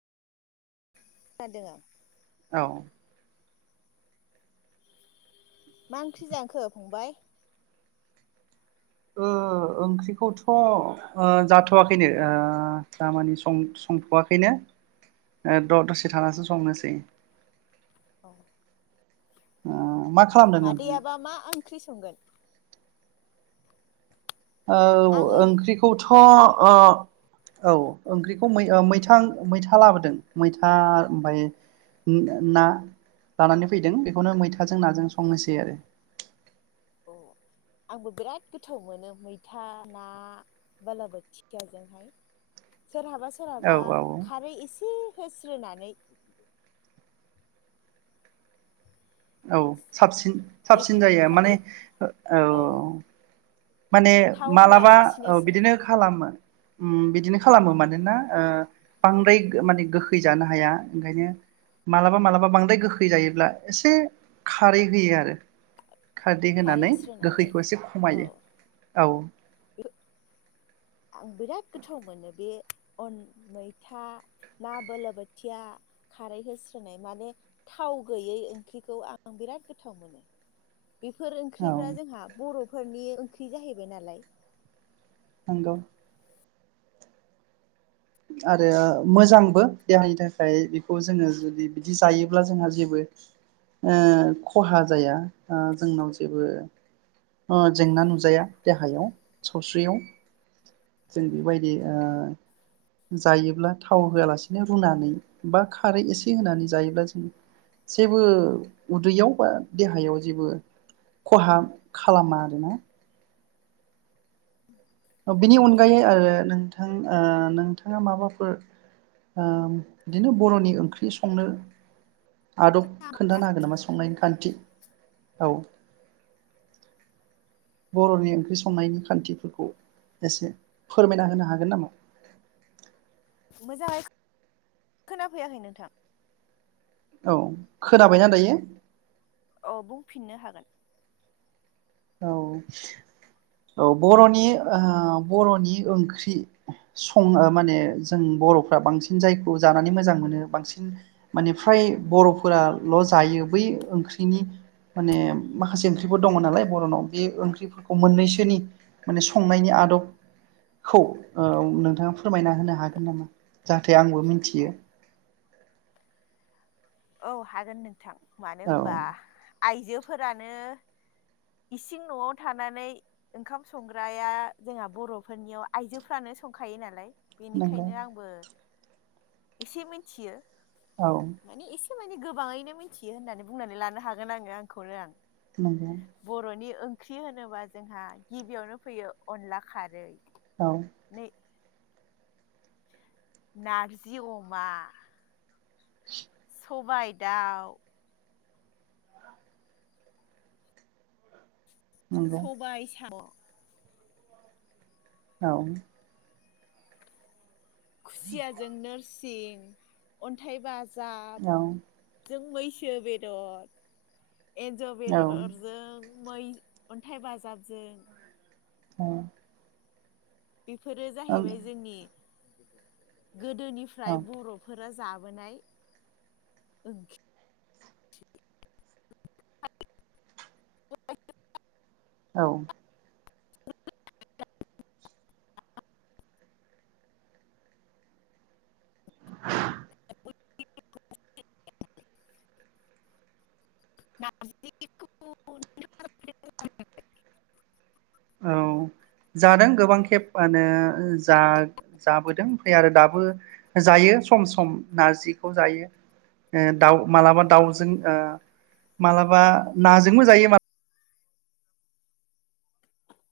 मादों आं औ मा ओंख्रि जांखो फंबाय ओ ओंख्रिखौथ' जाथ'वाखैनो आ थामानि संथ'वाखैनो दसे थानासो संनोसै ओ मा खालामदों नोंथाङा? मादैयाबा मा ओंख्रि संगोन औ आङो ओंख्रिखौ अ ओ औ ओंख्रिखौ मैथा मैथा लाबोदों मैथा ओमफ्राय ना लानानै फैदों बेखौनो मैथाजों नाजों संनोसै आरो अ आंबो बिराद गोथाव मोनो मैथा ना बालाबो थिखाजोंहाय सोरहाबा सोरहाबा औ औ खारै एसे होस्रोनानै औ साबसिन साबसिन एग्लि जायो माने एग औ माने थाव मालाबा होआलासिनोसो बिदिनो खालामो बिदिनो खालामो मानोना बांद्राय माने गोखै जानो हाया ओंखायनो मालाबा मालाबा बांद्राय गोखै जायोब्ला एसे खारै होयो आरो खारदै खारै होनानै होस्रोनानै गोखैखौ एसे औ खमायो औ। आं बिराद गोथाव मोनो बे अन मैथा ना बोलो बोथिया खारै होस्रोनाय माने थाव गैयै ओंख्रिखौ आं बिराद गोथाव मोनो। बेफोर औ ओंख्रिफ्रा जोंहा बर'फोरनि ओंख्रि जाहैबाय नालाय। नंगौ। आरो मोजांबो देहानि थाखाय बेखौ जोङो जुदि बिदि जायोब्ला जोंहा जेबो खहा जाया जोंनाव जेबो जेंना नुजाया देहायाव सावस्रियाव जों बेबायदि जायोब्ला थाव होआलासेनो रुनानै बा खारै एसे होनानै जायोब्ला जों जेबो उदैयाव बा देहायाव जेबो खहा खालामा आरोना। बिनि नंगौ अनगायै आरो नों नथ नोंथाङा माबाफोर बिदिनो बर'नि ओंख्रि संनो आदब खोन्थानो हागोन नामा संनायनि खान्थि औ। बर'नि ओंख्रि संनायनि खान्थिफोरखौ एसे फोरमायना होनो हागोन नामा? मोजाङै खोनाफैयाखै नोंथां औ खोनाबायना दायो? अ बुंफिननो हागोन? औ औ बर'नि बर'नि ओंख्रि सङ माने जों बर'फ्रा बांसिन जायखौ जानानै मोजां मोनो बांसिन माने फ्राय बर'फोराल' जायो बै ओंख्रिनि माने माखासे ओंख्रिफोर दङ नालाय नाव बे ओंख्रि खौ मोननैसोनि माने संनायनि आदब खौ नोंथाङा फोरमायना होनो हागोन नामा जाहाथे नाथाय आंबो औ मिथियो। औ हागोन नोंथां। मानो औ होनबा आइजोफोरानो इसिं न'आव थानानै ओंखाम संग्राया जोंहा बर'फोरनियाव आइजोफ्रानो संखायो नालाय नंगौ बेनिखायनो आंबो। एसे मिथियो औ। माने एसे माने गोबाङैनो मिथियो होननानै बुंनानै लानो हागोन आङो आंखौनो आं। नंगौ। बर'नि ओंख्रि होनोबा जोंहा गिबियावनो फैयो अनला खारै औ। नै नारजि अमा, [inaudible] सबाय दाउ, नंगौ सबाय साम, औ। खुसिय जों नोरसि अन्थाइ बा जाब औ जों मै सो बेदर एन्जर बेदरजों मै अन्थाइ बाजाबजों औ बेफोरो जाहैबाय जोंनि औ गोदोनिफ्राय बर'फोर जाबोनाय ओंखि औ [unintelligible] औ जादों गोबां खेब मोनो जाबोदों ओमफ्राय आरो दाबो जायो सम सम नारजिखौ जायो दाउ मालाबा दाउजों ओ मालाबा नाजोंबो जायो माबा